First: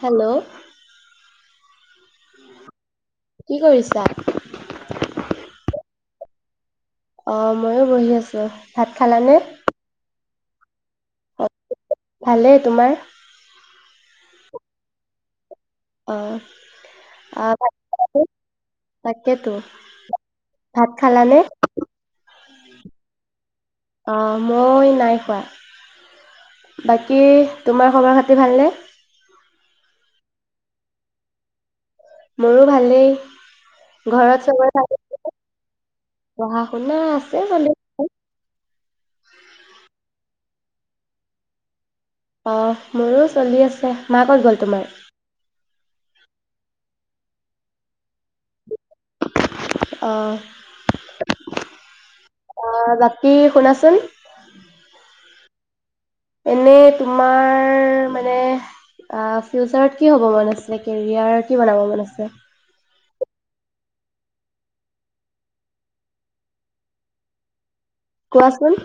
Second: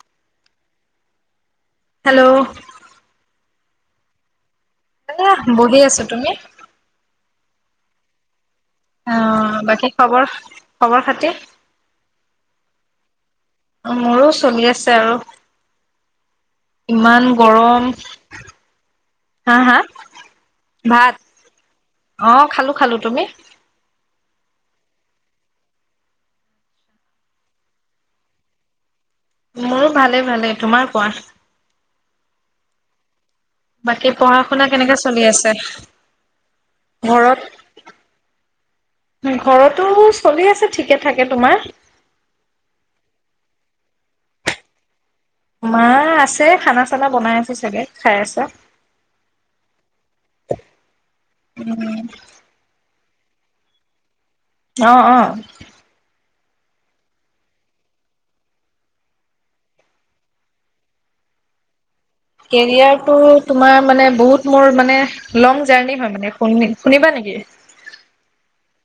Hello? Hello? কি কৰিছা? এনে, বহি আছোঁ। তুমি? অ' ময়ো বহি আছোঁ। অ' বাকী খবৰ? খবৰ খাটি? অ, ভালেই, তোমাৰ? মোৰো চলি আছে আৰু অ' ইমান ভালে গৰম, তাকেতো। হা? হা? ভাত অ' খালোঁ খালোঁ তুমি? অ মই, নাই খোৱা। বাকী, তোমাৰ খবৰ খাতি ভালনে? মোৰো ভালে, ভালে, তোমাৰ কোৱা? মোৰো ভালেই। বাকী ঘৰত পঢ়া শুনা চবৰে ভালে? কেনেকে চলি আছে? পঢ়া শুনা আছে চলি ঘৰত, আছে। ঘৰতো চলি আছে ঠিকে থাকে। তোমাৰ? অ'হ মোৰো চলি আছে। মা কত গ'ল তোমাৰ? মা আছে। খানা চানা বনাই আছে চাগে, খাই আছে। আহ আহ কি শুনাচোন? আহ অ এনে তোমাৰ মানে ফিউচাৰত কি হ'ব মন আছিলে? কেৰিয়াৰ কি বনাব মন আছিলে? কেৰিয়াৰ তোমাৰ মানে বহুত মোৰ মানে লং জাৰ্ণি হয় মানে শু শুনিবা নেকি? কোৱাচোন?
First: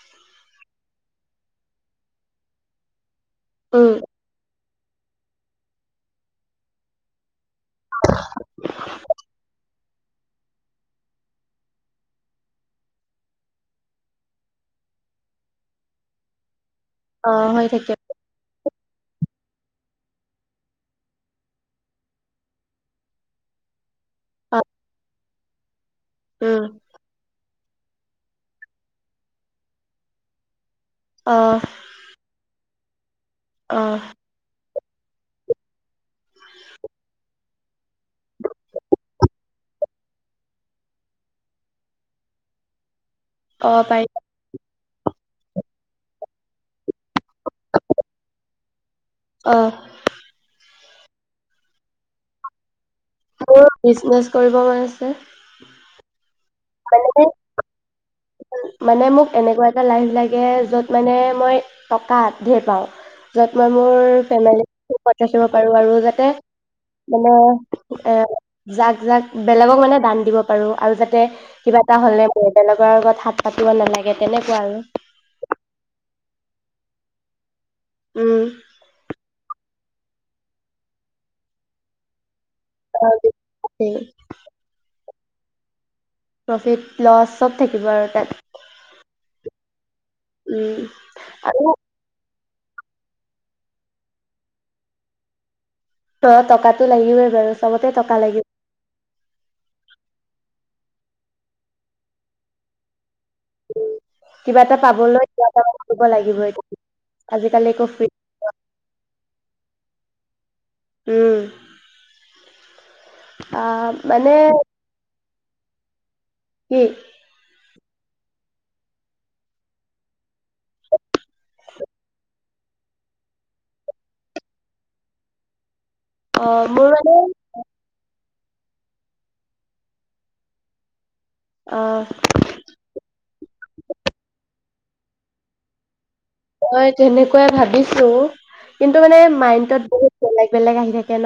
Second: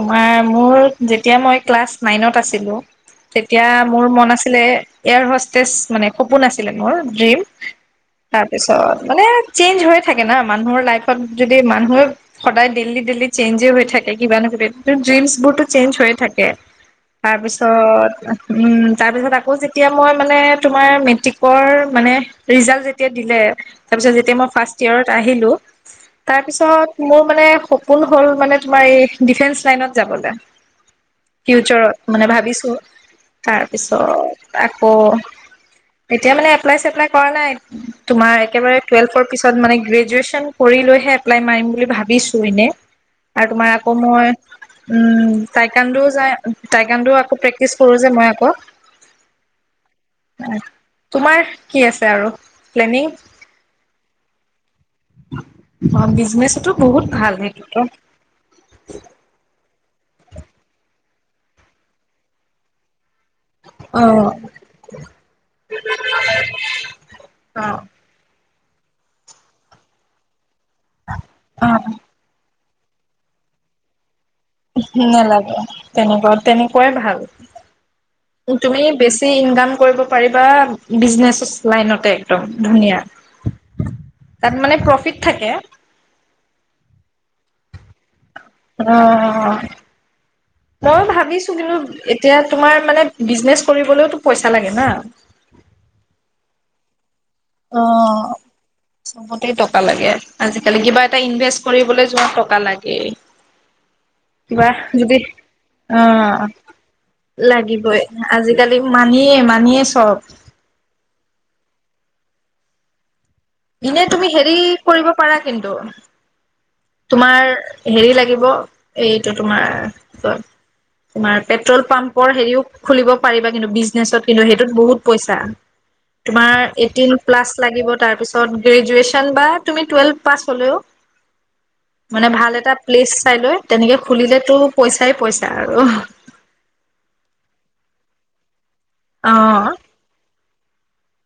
তোমাৰ মোৰ যেতিয়া মই ক্লাছ নাইনত আছিলো, তেতিয়া উম। মোৰ মন আছিলে। এয়াৰ হষ্টেচ, মানে সপোন আছিলে মোৰ ড্ৰিম, তাৰপিছত মানে চেঞ্জ হৈয়ে থাকে না মানুহৰ লাইফত যদি মানুহে সদায় ডেইলি ডেইলি চেঞ্জে হৈ থাকে কিবা ন কিবা ড্ৰীমচ বোৰটো চেঞ্জ হৈ থাকে আহ হৈ থাকে তাৰপিছত, উম তাৰ পিছত আকৌ যে তেতিয়া মই মানে তোমাৰ মেট্ৰিকৰ মানে ৰিজাল্ট যেতিয়া দিলে, তাৰপিছত যেতিয়া মই আহ ফাৰ্ষ্ট ইয়েৰত আহিলো, উম তাৰপিছত মোৰ মানে, সপোন হ'ল মানে তোমাৰ এই ডিফেন্স লাইনত যাবলে। আহ ফিউচাৰত মানে ভাবিছো। হয় [inaudible] আহ তাৰপিছত প' এতিয়া মানে এপ্লাইছেপ্লাই কৰা নাই। তোমাৰ একেবাৰে টুৱেলভৰ পিছত মানে গ্ৰেজুৱেচন কৰি লৈহে এপ্লাই মাৰিম বুলি ভাবিছো এনে। আৰু তোমাৰ অ আকৌ পাৰি মই উম টাইকান্দোও যাই টাইকাণ্দো আকৌ প্ৰেক্টিচ কৰো যে মই আকৌ। আহ তোমাৰ কি আছে আৰু প্লেনিং মোৰ বিজনেচ কৰিব মন আছে। টো বহুত মানে ভাল সেইটো ত। মানে মোক এনেকুৱা এটা লাইন লাগে য'ত মানে ম‌ই টকা ধেৰ পাওঁ। য'ত মই মোৰ অ ফেমিলিক সুখত ৰাখিব পাৰো আৰু যাতে মানে অ এ যাক যাক বেলেগক মানে দান দিব প আৰু যাতে অ কিবা এটা হলে হল বেলেগৰ আগত হাত পাতিব নালাগে তেনেকুৱা আৰু নেলাগে তেনেকোৱা তেনেকোৱাই ভাল উম তুমি বেছি ইনকাম কৰিব পাৰিবা বিজনেচেচ লাইনতে একদম ধুনীয়া তাত মানে প্ৰফিট থাকে প্ৰফিট লছ চব থাকিব আৰু তাত অ উম অ অ মই ভাবিছো আৰু কিন্তু এতিয়া তোমাৰ মানে বিজনেচ কৰিবলৈওতো পইচা লাগে না অ টকাতটো লাগিবই বাৰু অ চবতে টকা লাগিব চবতে টকা লাগে আজিকালি কিবা এটা ইনভেষ্ট কৰিবলৈ যোৱা টকা লাগে কিবা এটা যদি পাবলৈ কিবা এটা অ কৰিব লাগিবই আজিকালি একো লাগিবই ফ্ৰী আজিকালি মানিয়ে মানিয়ে চব [unintelligible] উম আহ এনে তুমি মানে হেৰি কৰিব পাৰা কিন্তু কি তোমাৰ হেৰি লাগিব এইটো তোমাৰ কি কয় তোমাৰ পেট্ৰল পাম্পৰ হেৰিও খুলিব পাৰিবা কিন্তু বিজনেচত কিন্তু সেইটোত বহুত পইচা অ তুমাৰ মোৰ এইটিন মানে প্লাছ লাগিব তাৰ পিছত ত গ্ৰেজুৱেচন বা তুমি টুৱেলভ পাছ হ'লেও অ মানে ভাল এটা প্লেচ চাই লৈ তেনেকে খুলিলে তো পইচাই পইচা আৰু মই তেনেকোৱাই ভাবিছো কিন্তু মানে অ'। মাইণ্ডত বহুত বেলেগ বেলেগ আহি থাকে কেন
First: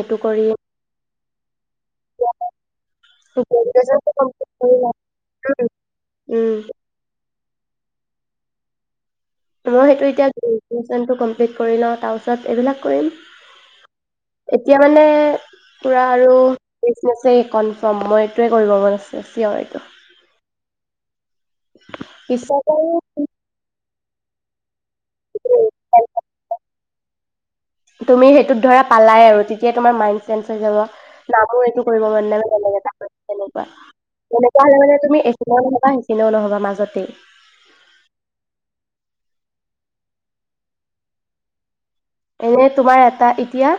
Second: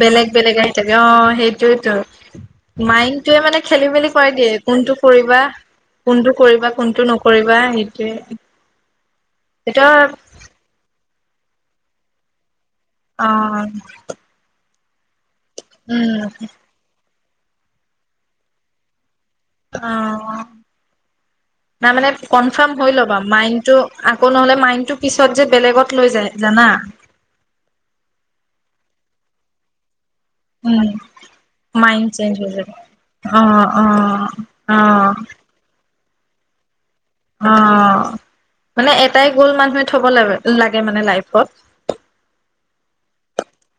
বেলেগ বেলেগ আহি থাকে অ মাইণ্ডটোৱে মানে খেলি মেলি গ্ৰেজুৱেচনটো কৰাই দিয়ে কমপ্লিট কৰি লওঁ। কোনটো কৰিবা কোনটো উম কৰিবা কোনটো নকৰি কৰিবা সেইটোৱে মই এতিয়া সেইটো এতিয়ানটো গ্ৰেজোএছনটো গম তিত কৰি লওঁ তাৰপিছত এইবিলাক অ' এতিয়া মানে পুৰা আৰু উম কনফাৰ্ম মই এইটোৱে কৰিব মন আছে। ছিয়ৰ এইটো [unintelligible] তাৰ মানে পিছত কনফাৰ্ম আৰু হৈ ল'বা মাইণ্ডটো আকৌ নহ'লে মাইণ্ডটো পিছত যে বেলেগত লৈ যায় জানা পালা আৰু তেতিয়া তোমাৰ মাইণ্ড চেঞ্জ হৈ যাব উম না মোৰ এইটো কৰিব মাইণ্ড মন চেঞ্জ নাই হৈ যাব। অ', অ', তেনেকোৱা হলে মানে অ', তুমি এনেও নহব মাজত অ মানে এটাই গল মানুহে থব লাগ লাগে মানে লাইফত এনে তোমাৰ এটা এতিয়া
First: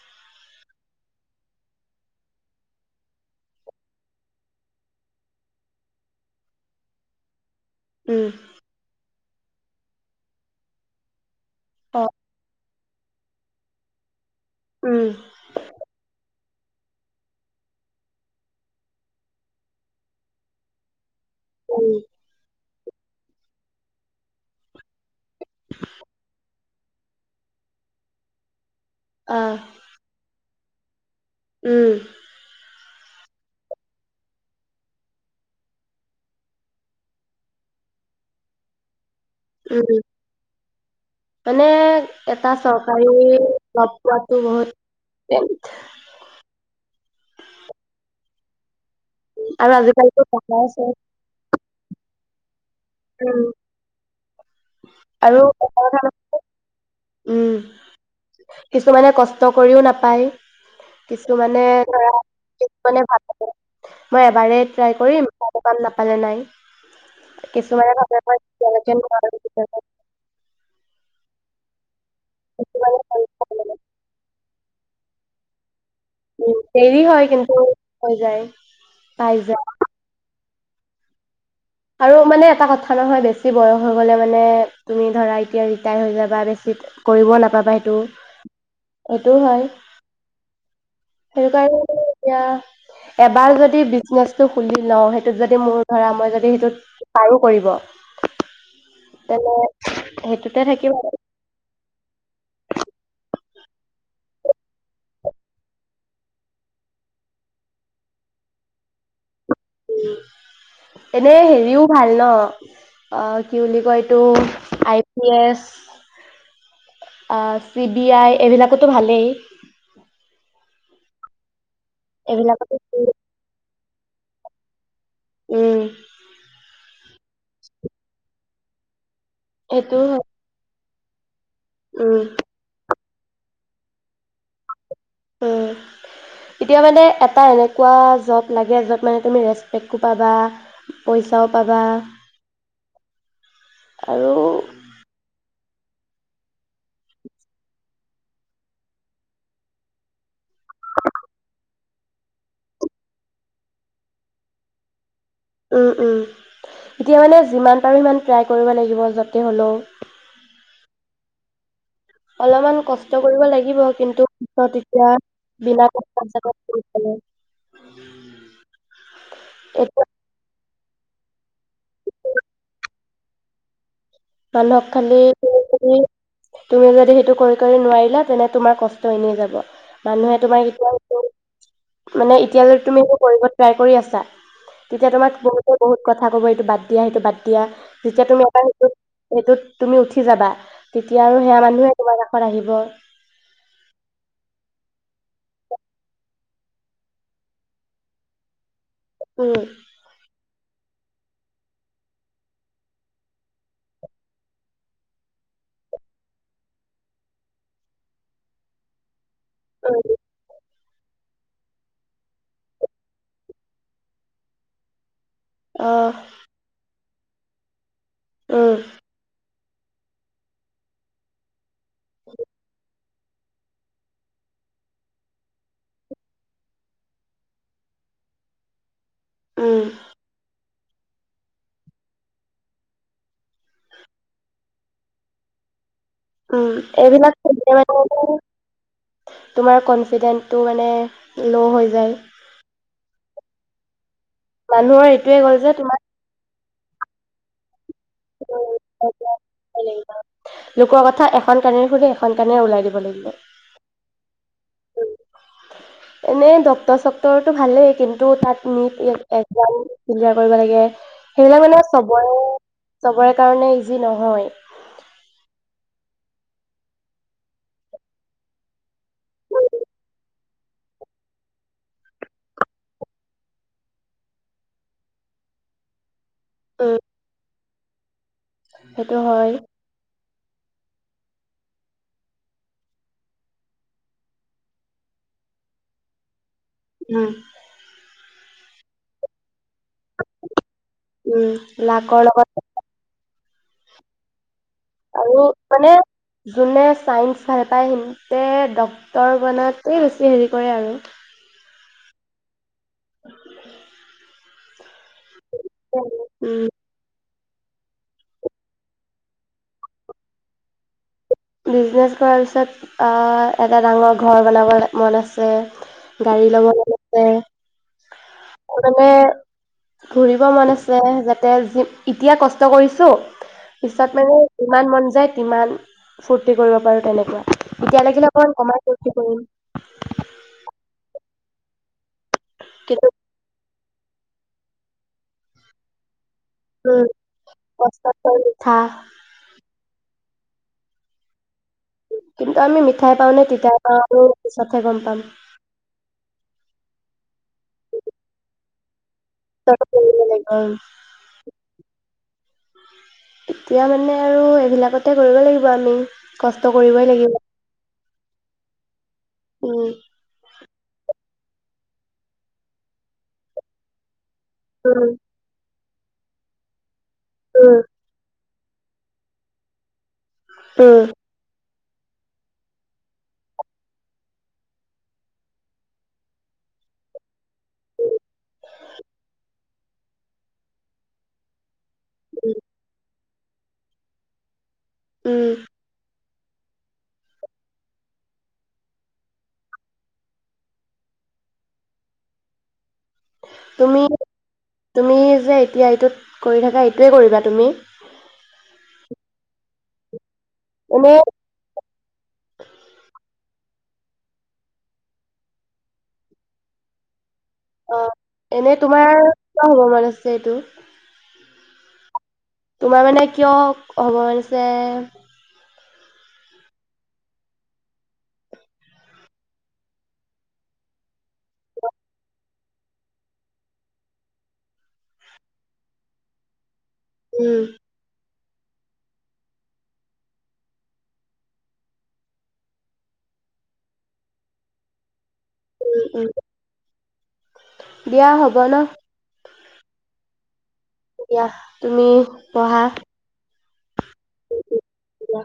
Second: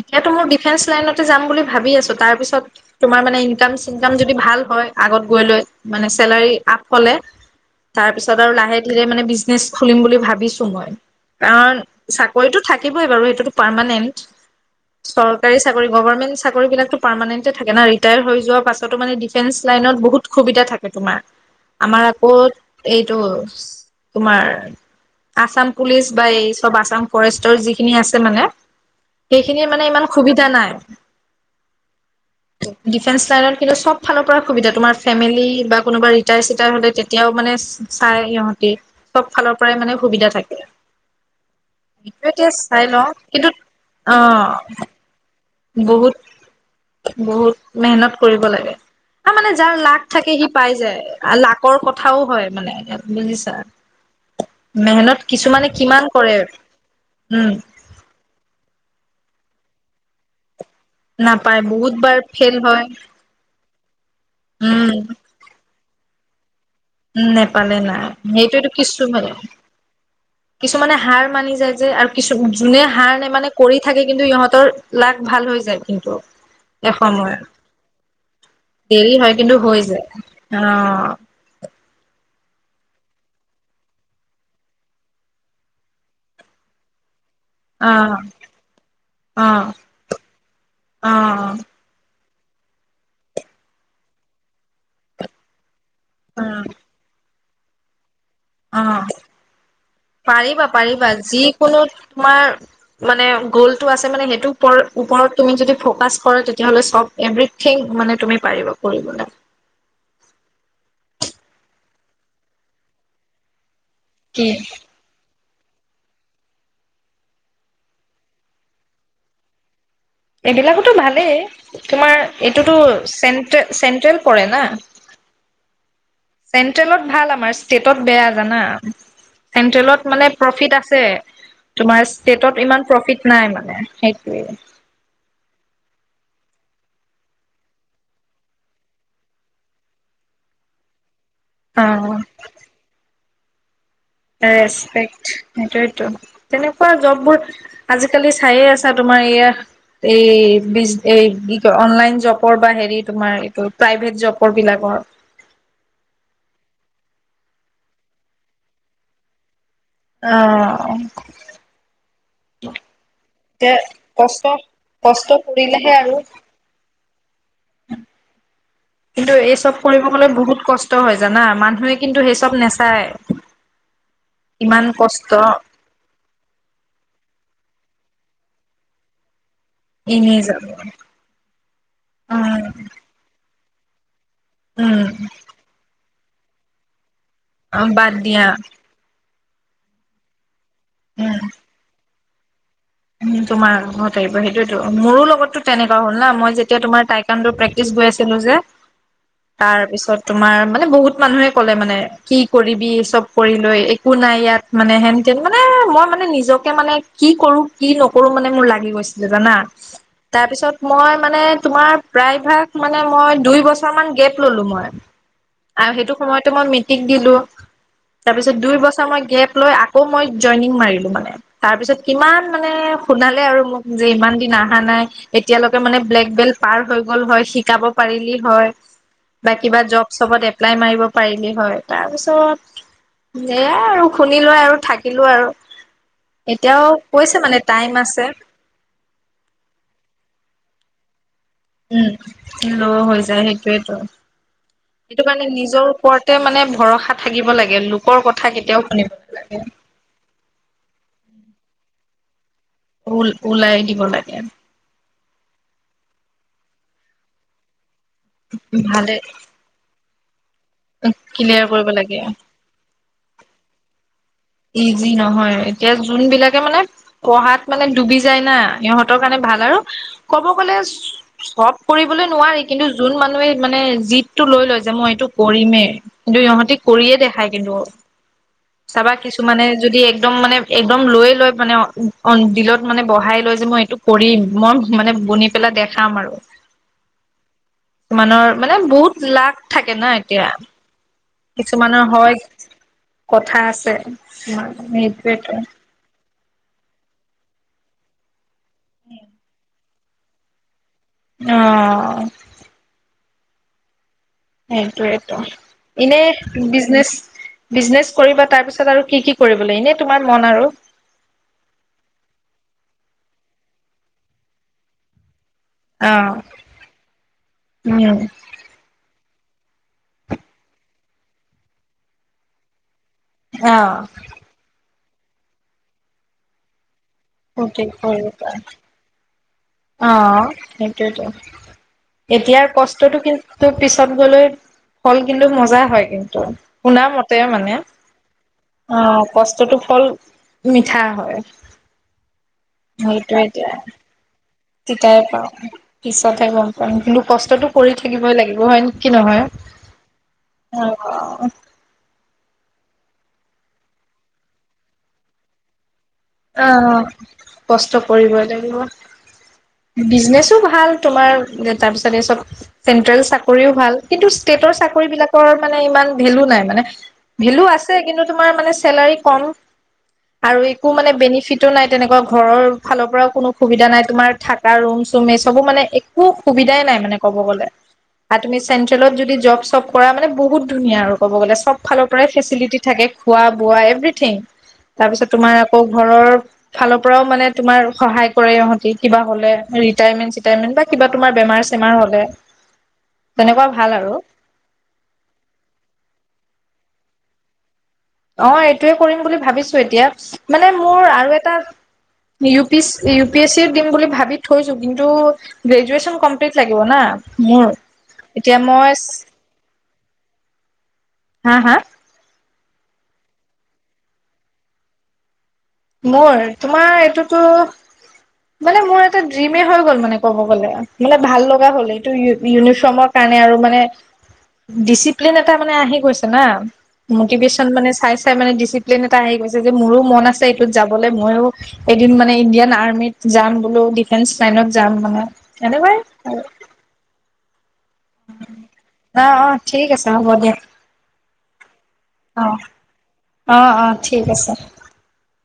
এতিয়াতো মোৰ ডিফেন্স লাইনতে যাম বুলি ভাবি আছো তাৰপিছত তোমাৰ মানে ইনকাম চিনকাম যদি ভাল হয় আগত গৈ লৈ মানে চেলাৰী আপ হ'লে তাৰ উম পিছত আৰু লাহে ধীৰে মানে বিছ খুলিম বুলি ভাবিছো মই কাৰণ অ চাকৰিতটো থাকিবই বাৰু সেইটোতো পাৰমাননেণ্ট উম ছৰকাৰী চাকৰি গভৰ্মেণ্ট চাকৰি বিলাকতো পাৰ্মমানেণ্টে থাকে না ৰিটায়াৰ হৈ যোৱাৰ পাছতো মানে ডিফেন্স লাইনত বহুত‌ সুবিধা থাকে তোমাৰ। উম আমাৰ আকৌ এইটো তোমাৰ আছাম পুলিচ বা এই চব আছাম ফৰেষ্টৰ যিখিনি আছে মানে। আহ সেইখিনিৰ মানে ইমান সুবিধা নাই। উম ডিফেন্স লাইনত কিন্তু চব ফালৰ পৰা সুবিধা তোমাৰ ফেমিলি বা কোনোবা ৰিটায়াৰ চিটায়াৰ হলে তেতিয়াও মানে চাই সিহঁতি চব ফালৰ পৰাই উম মানে সুবিধা থাকে মানে সেইটো এটা এতিয়া চাই চৰকাৰী লওঁ কিন্তু জব অ পোৱাতো বহুত বহুত বহুত মেহনত কৰিব লাগে হ মানে আৰু যাৰ লাক আজিকালিতো থাকে সি পঢ়াই পাই চব যায় লাকৰ কথাও হয় মানে। উম বুজিছা মেহনত আৰু এটা কিছুমানে কথা কিমান ন- কৰে। উম, কিছুমান মানে কষ্ট কৰিও নাপায়। নাপায় কিছুমানে বহুত ধৰা, বাৰ ফেইল হয়। ভালকে মই এবাৰ উম ট্ৰাই কৰিম পাম নাপালে নাই। নেপালে কিছুমানে নাই। ভাবে মই সেইটোটো এতিয়ালৈকে নোৱাৰো কিছুমানে, কেতিয়াবা কিছুমানে হাৰ মানি যায় যে আৰু কিছু, যোনে কিছুমানে হাৰ নেমানে পাৰিব। কৰি থাকে কিন্তু ইহঁতৰ লাগ ভাল হৈ যায়। কিন্ত অ। উম, দেৰি হয় কিন্তু হৈ যায় পাই যায় আৰু মানে এটা কথা নহয় বেছি বয়স হৈ গলে মানে তুমি ধৰা এতিয়া ৰিটায়াৰ হৈ যাবা, বেছি কৰিব নাপাবা অ এইটো, এইটো অ হয়। সেইটো অ কাৰ এয়া, এবাৰ যদি বিজনেচটো খুলি লও সেইটোত যদি মোৰ ধৰা মই যদি পাৰো কৰিব অ তেনে সেইটোতে পাৰিবা থাকিম পাৰিবা, যিকোনো তোমাৰ মানে গ'লটো আছে মানে সেইটো পৰ ওপৰত তুমি যদি ফকাচ কৰা, তেতিয়াহলে চব এভৰিথিং মানে তুমি পাৰিব কৰিবলে। এনে হেৰিও ভাল ন, অ কি বুলি কি কয় এইটো, কি আই পি এছ আহ, চি বি আই এইবিলাকতো ভালেই। এইবিলাকোতো ভালেই তোমাৰ এইটোতো এইবিলাকতো চেণ্ট্ৰেল চেণ্ট্ৰেল পৰে না। উম। চেন্ট্ৰেলত ভাল আমাৰ, ষ্টেটত বেয়া জানা। সেইটো চেন্ট্ৰেলত হয়। মানে প্ৰফিত আছ পে তোমাৰ উম ষ্টেটত ইমান প্ৰফিট নাই মানে, সেইটোৱেই। উম, এতিয়া মানে এটা এনেকুৱা জ'ব লাগে য'ত মানে তুমি ৰেচপেক্টকো পাবা পইচাও পাবা অ আৰু ৰেচপেক্ট সেইটোয়তো। তেনেকুৱা জববোৰ আজিকালি চায়ে আছা তোমাৰ এইয়া এই, এই বিচ এই কি কয় অনলাইন জবৰ বা হেৰি তোমাৰ এইটো প্ৰাইভেট জবৰ বিলাকৰ। উম উম, এতিয়া মানে যিমান পাৰোঁ সিমান ট্ৰাই কৰিব লাগিব য'তে হ'লেও। অহ। অলপমান কষ্ট কৰিব লাগিব কিন্তু কষ্ট পিছত এতিয়া কষ্ট বিনা। কৰিলেহে আৰু কিন্তু এই চব এতিয়া কৰিব গলে বহুত কষ্ট। হয় জানা মানুহে কিন্তু সেই চব নাচায়। মানুহক খালি তুমি যদি সেইটো কৰি। নোৱাৰিলা তেনে তোমাৰ কষ্ট এনে যাব। মানুহে এনেই যাব তোমাৰ এতিয়া মানে এতিয়ালৈ তুমি একো কৰিব। ট্ৰাই কৰি আছা। উম তেতিয়া তোমাৰ বহুতে বহুত। কথা ক'ব এইটো বাদ দিয়া সেইটো বাদ। এতিয়া উম বাদ যেতিয়া দিয়া তুমি এটা। সেইটোত তুমি উঠি যাবা। তেতিয়া আৰু সেয়া মানুহে তোমাৰ। ইয়াত আহিব। উ তোমাৰ ঘৰত আহিব সেইটোয়তো মোৰো লগতো তেনেুৱা হ'ল না মই যেতিয়া তোমাৰ টাইকাড প্ৰেক্টিচ কৰি আছিলো যে। উম, তাৰপিছত। তোমাৰ মানে বহুত মানুহে ক'লে মানে কি কৰিবি চব কৰি লৈ একো নাই ইয়াত মানে হেনতেন মানে মই মানে নিজকে মানে কি কৰো। কি নকৰো মানে মোৰ লাগি গৈছে। জানা তাৰপিছত মই মানে। তোমাৰ প্ৰায় ভাগ মানে মই দুই বছৰ মান গেপ ললো মই। আৰু আহ, সেইটো সময়তে মই ম। এক দিলো। তাৰপিছত উম, দুই বছৰ মই গেপ। লৈ আকৌ মই জইনিং মাৰিলো মানে। তাৰপিছত কিমান। ম শুনালে আৰু মোক যে ইমান দিন অহা নাই এতিয়ালৈকে মানে ব্লেক বেল্ট পাৰ হৈ গল হয় শিকাব পাৰিলি হয়। বা কিবা উম, জব চবত। লাই মাৰিব পাৰিলি হয় তাৰপিছত এয়াই আৰু শুনিলো আৰু থাকিলো আৰু। এতিয়াও। সাক কৈছে টাইম আছে মানে তোমাৰ কনফিডেন্টো মানে? ল' হৈ উম যায়। উম হৈ যায় সেইটোয়েতো? মানুহৰ সেইটো এইটোয়ে কাৰণে গ'ল যে নিজৰ তোমাক ওপৰতে মানে। ভৰসা থাকিব লাগে লোক। কথা কেতিয়াও শুনিব নালাগে? লোকৰ [unintelligible] দিব লাগিব। উল ওলাই দিব লাগে। এনেই ডক্টৰ চক্তৰটো ভালেই কিন্তু। দু তাত নপ ভালে একজামতোত। [inaudible] কৰিব লাগে ক্লিয়াৰ সেইবিলাক মানে কৰিব লাগে চবৰে চবৰে কাৰণে। আজি নহয়। ইজি নহয় এতিয়া যোনবিলাকে মানে পঢ়াত মানে ডুবি যায় না সিহঁতৰ কাৰণে ভাল আৰু ক'ব গলে চব কৰিবলৈ নোৱাৰি কিন্তু যোন মানুহে মানে জীতটো লৈ লয় যে মই এইটো কৰিমেই। কিন্তু ইহঁতি উম কৰিয়ে দেখায় কিন্তু। চাবা সেইটো হয়। কিছুমানে যদি এক। একদম মানে একদম লৈ লৈ মানে বিলত মানে বঢ়াই লৈ যে মই এইটো কৰিম মই মানে বনি পেলাই দেখাম আৰু। উম। কিমানৰ মানে বহুত লাখ। থাকে ন এতিয়া কিছুমানৰ লাকৰ হয়। লগত কথা আছে তোমাৰ। আৰু সেইটোৱেতো মানে। যোনে ছাইন্স ভাল পায় সিতে ডক্তৰ বনাতে বেছি হেৰি কৰে আৰুৱ আহ সেইটোৱেই। এনেই উম। বিজনেছ। বিজনেচ কৰিবা তাৰ পিছত আৰু কি কি কৰিব লাগে এনেই তোমাৰ মন আৰু। বিজনেছ কৰাৰ পিছত এটা ডাঙৰ ঘৰ বনাব মন আছে। অ', গাড়ী লব লাগিছে উম, আৰু মানে। ঘৰিব মন আছে যাতে যি এতিয়া কষ্ট কৰিছে। টো অ', পিছত মানে ই মান। যে কিমান। ফূৰ্তি কৰিব পাৰো তেনেকে। এতিয়া লাগিলে অকমান কমাই [unintelligible] আহ সেইটোৱে ত। এতিয়াৰ কিন্তু কষ্টতটো কিন্তু। পিছত গ'লে হল কিন্তু মজা হয় কিন্তু। উম শুনা মতে মানে কষ্টত পাই মিঠা অ কষ্টতটো। অকল মিঠা হয়। কিন্তু আমি মিঠাই পাওঁ নে তিতাই পাওঁ আৰু। পিছতহে গম পাম তিতাইে পাওঁ পিছতহে গম পাম কিন্তু কষ্টতটো কৰি থাকিবই লাগিব হয় নে। তাকে কৰিব লাগিব উম। অ', এতিয়া মানে আৰু এইবিলাকতে কৰিব লাগিব আমি। কষ্ট অ কৰিবই লাগিব কষ্ট। কৰিবই লাগিব। উম বিজনেচো ভাল। তোমাৰ তাৰ পিছত এই চব চেন্ট্ৰেল চাকৰিও ভাল কিন্তু। ষ্টেটৰ চাকৰি উম বিলাকৰ মানে- ইমান ভেলু নাই মানে ভেলু উম আছে কিন্তু তোমাৰ মানে। চেলাৰী কম। তো উম মানে বেনিফিট। টো নাই তেনেকুৱা ঘৰৰ ফালৰ পৰাও কোনো সুবিধা নাই। তোমাৰ থাকা ৰুম চুম এই চবো মানে একো সুবিধাই নাই। মানে ক'ব গ'লে আৰু তুমি চেন্ট্ৰেলত যদি জব চব কৰা মানে। বহুত ধুনীয়া আৰু ক'ব গ'লে চব। ফালৰ পৰাই উম ফেচিলিটি থাকে। খোৱা বোৱা এভ্ৰিথিং। তাৰ পিছত উম তোমাৰ। ফালৰ পৰাও মানে তোমাৰ সহায় কৰে ইহতি কিবা হ'লে ৰিটাইমেন্ চিতাইমেন বা কিবা তোমাৰ বেমাৰ চেমাৰ হ'লে। তেনেকুৱা ভাল তুমি আৰু তুমি যে এতিয়া এইটোত কৰি থাকা এইটোৱে কৰিবা তুমি? অ এইটোৱে কৰিম বুলি ভাবিছোঁ এতিয়া। মানে মোৰ এনে আৰু এটা U P C E- P S E দিম বুলি ভাবি থৈছোঁ কিন্তু গ্ৰেজুৱেচন কমপ্লিট লাগিব না। মোৰ অ এতিয়া এনে মই তোমাৰ কিয় হ'ব মন আছে এইটো হা হা তোমাৰ মানে কিয় হ'ব হৈছে। মোৰ তোমাৰ এইটোতো মানে মোৰ এটা ড্ৰিম হৈ গ'ল মানে। ক'ব গলে মানে ভাল লগা হ'ল এইটো ইউনিফৰ্মৰ কাৰণে আৰু মানে ডিচিপ্লিন এটা মানে আহি গৈছে না। উম মটিভেশ্যন মানে চাই। মানে ডিচিপ্লিন এটা আহি গৈছে যে মোৰো মন আছে- যাবলৈ ময়ো এদিন মানে ইণ্ডিয়ান আৰ্মিত যাম বোলো ডিফেন্স লাইনত যাম মানে। এনেকুৱাই। উম উম। দিয়া হ'ব ন অ অ ঠিক আছে। হ'ব দেহ। দিয়াহ। তুমি পঢ়া। অঁ! অঁ! ঠিক আছে। দিয়া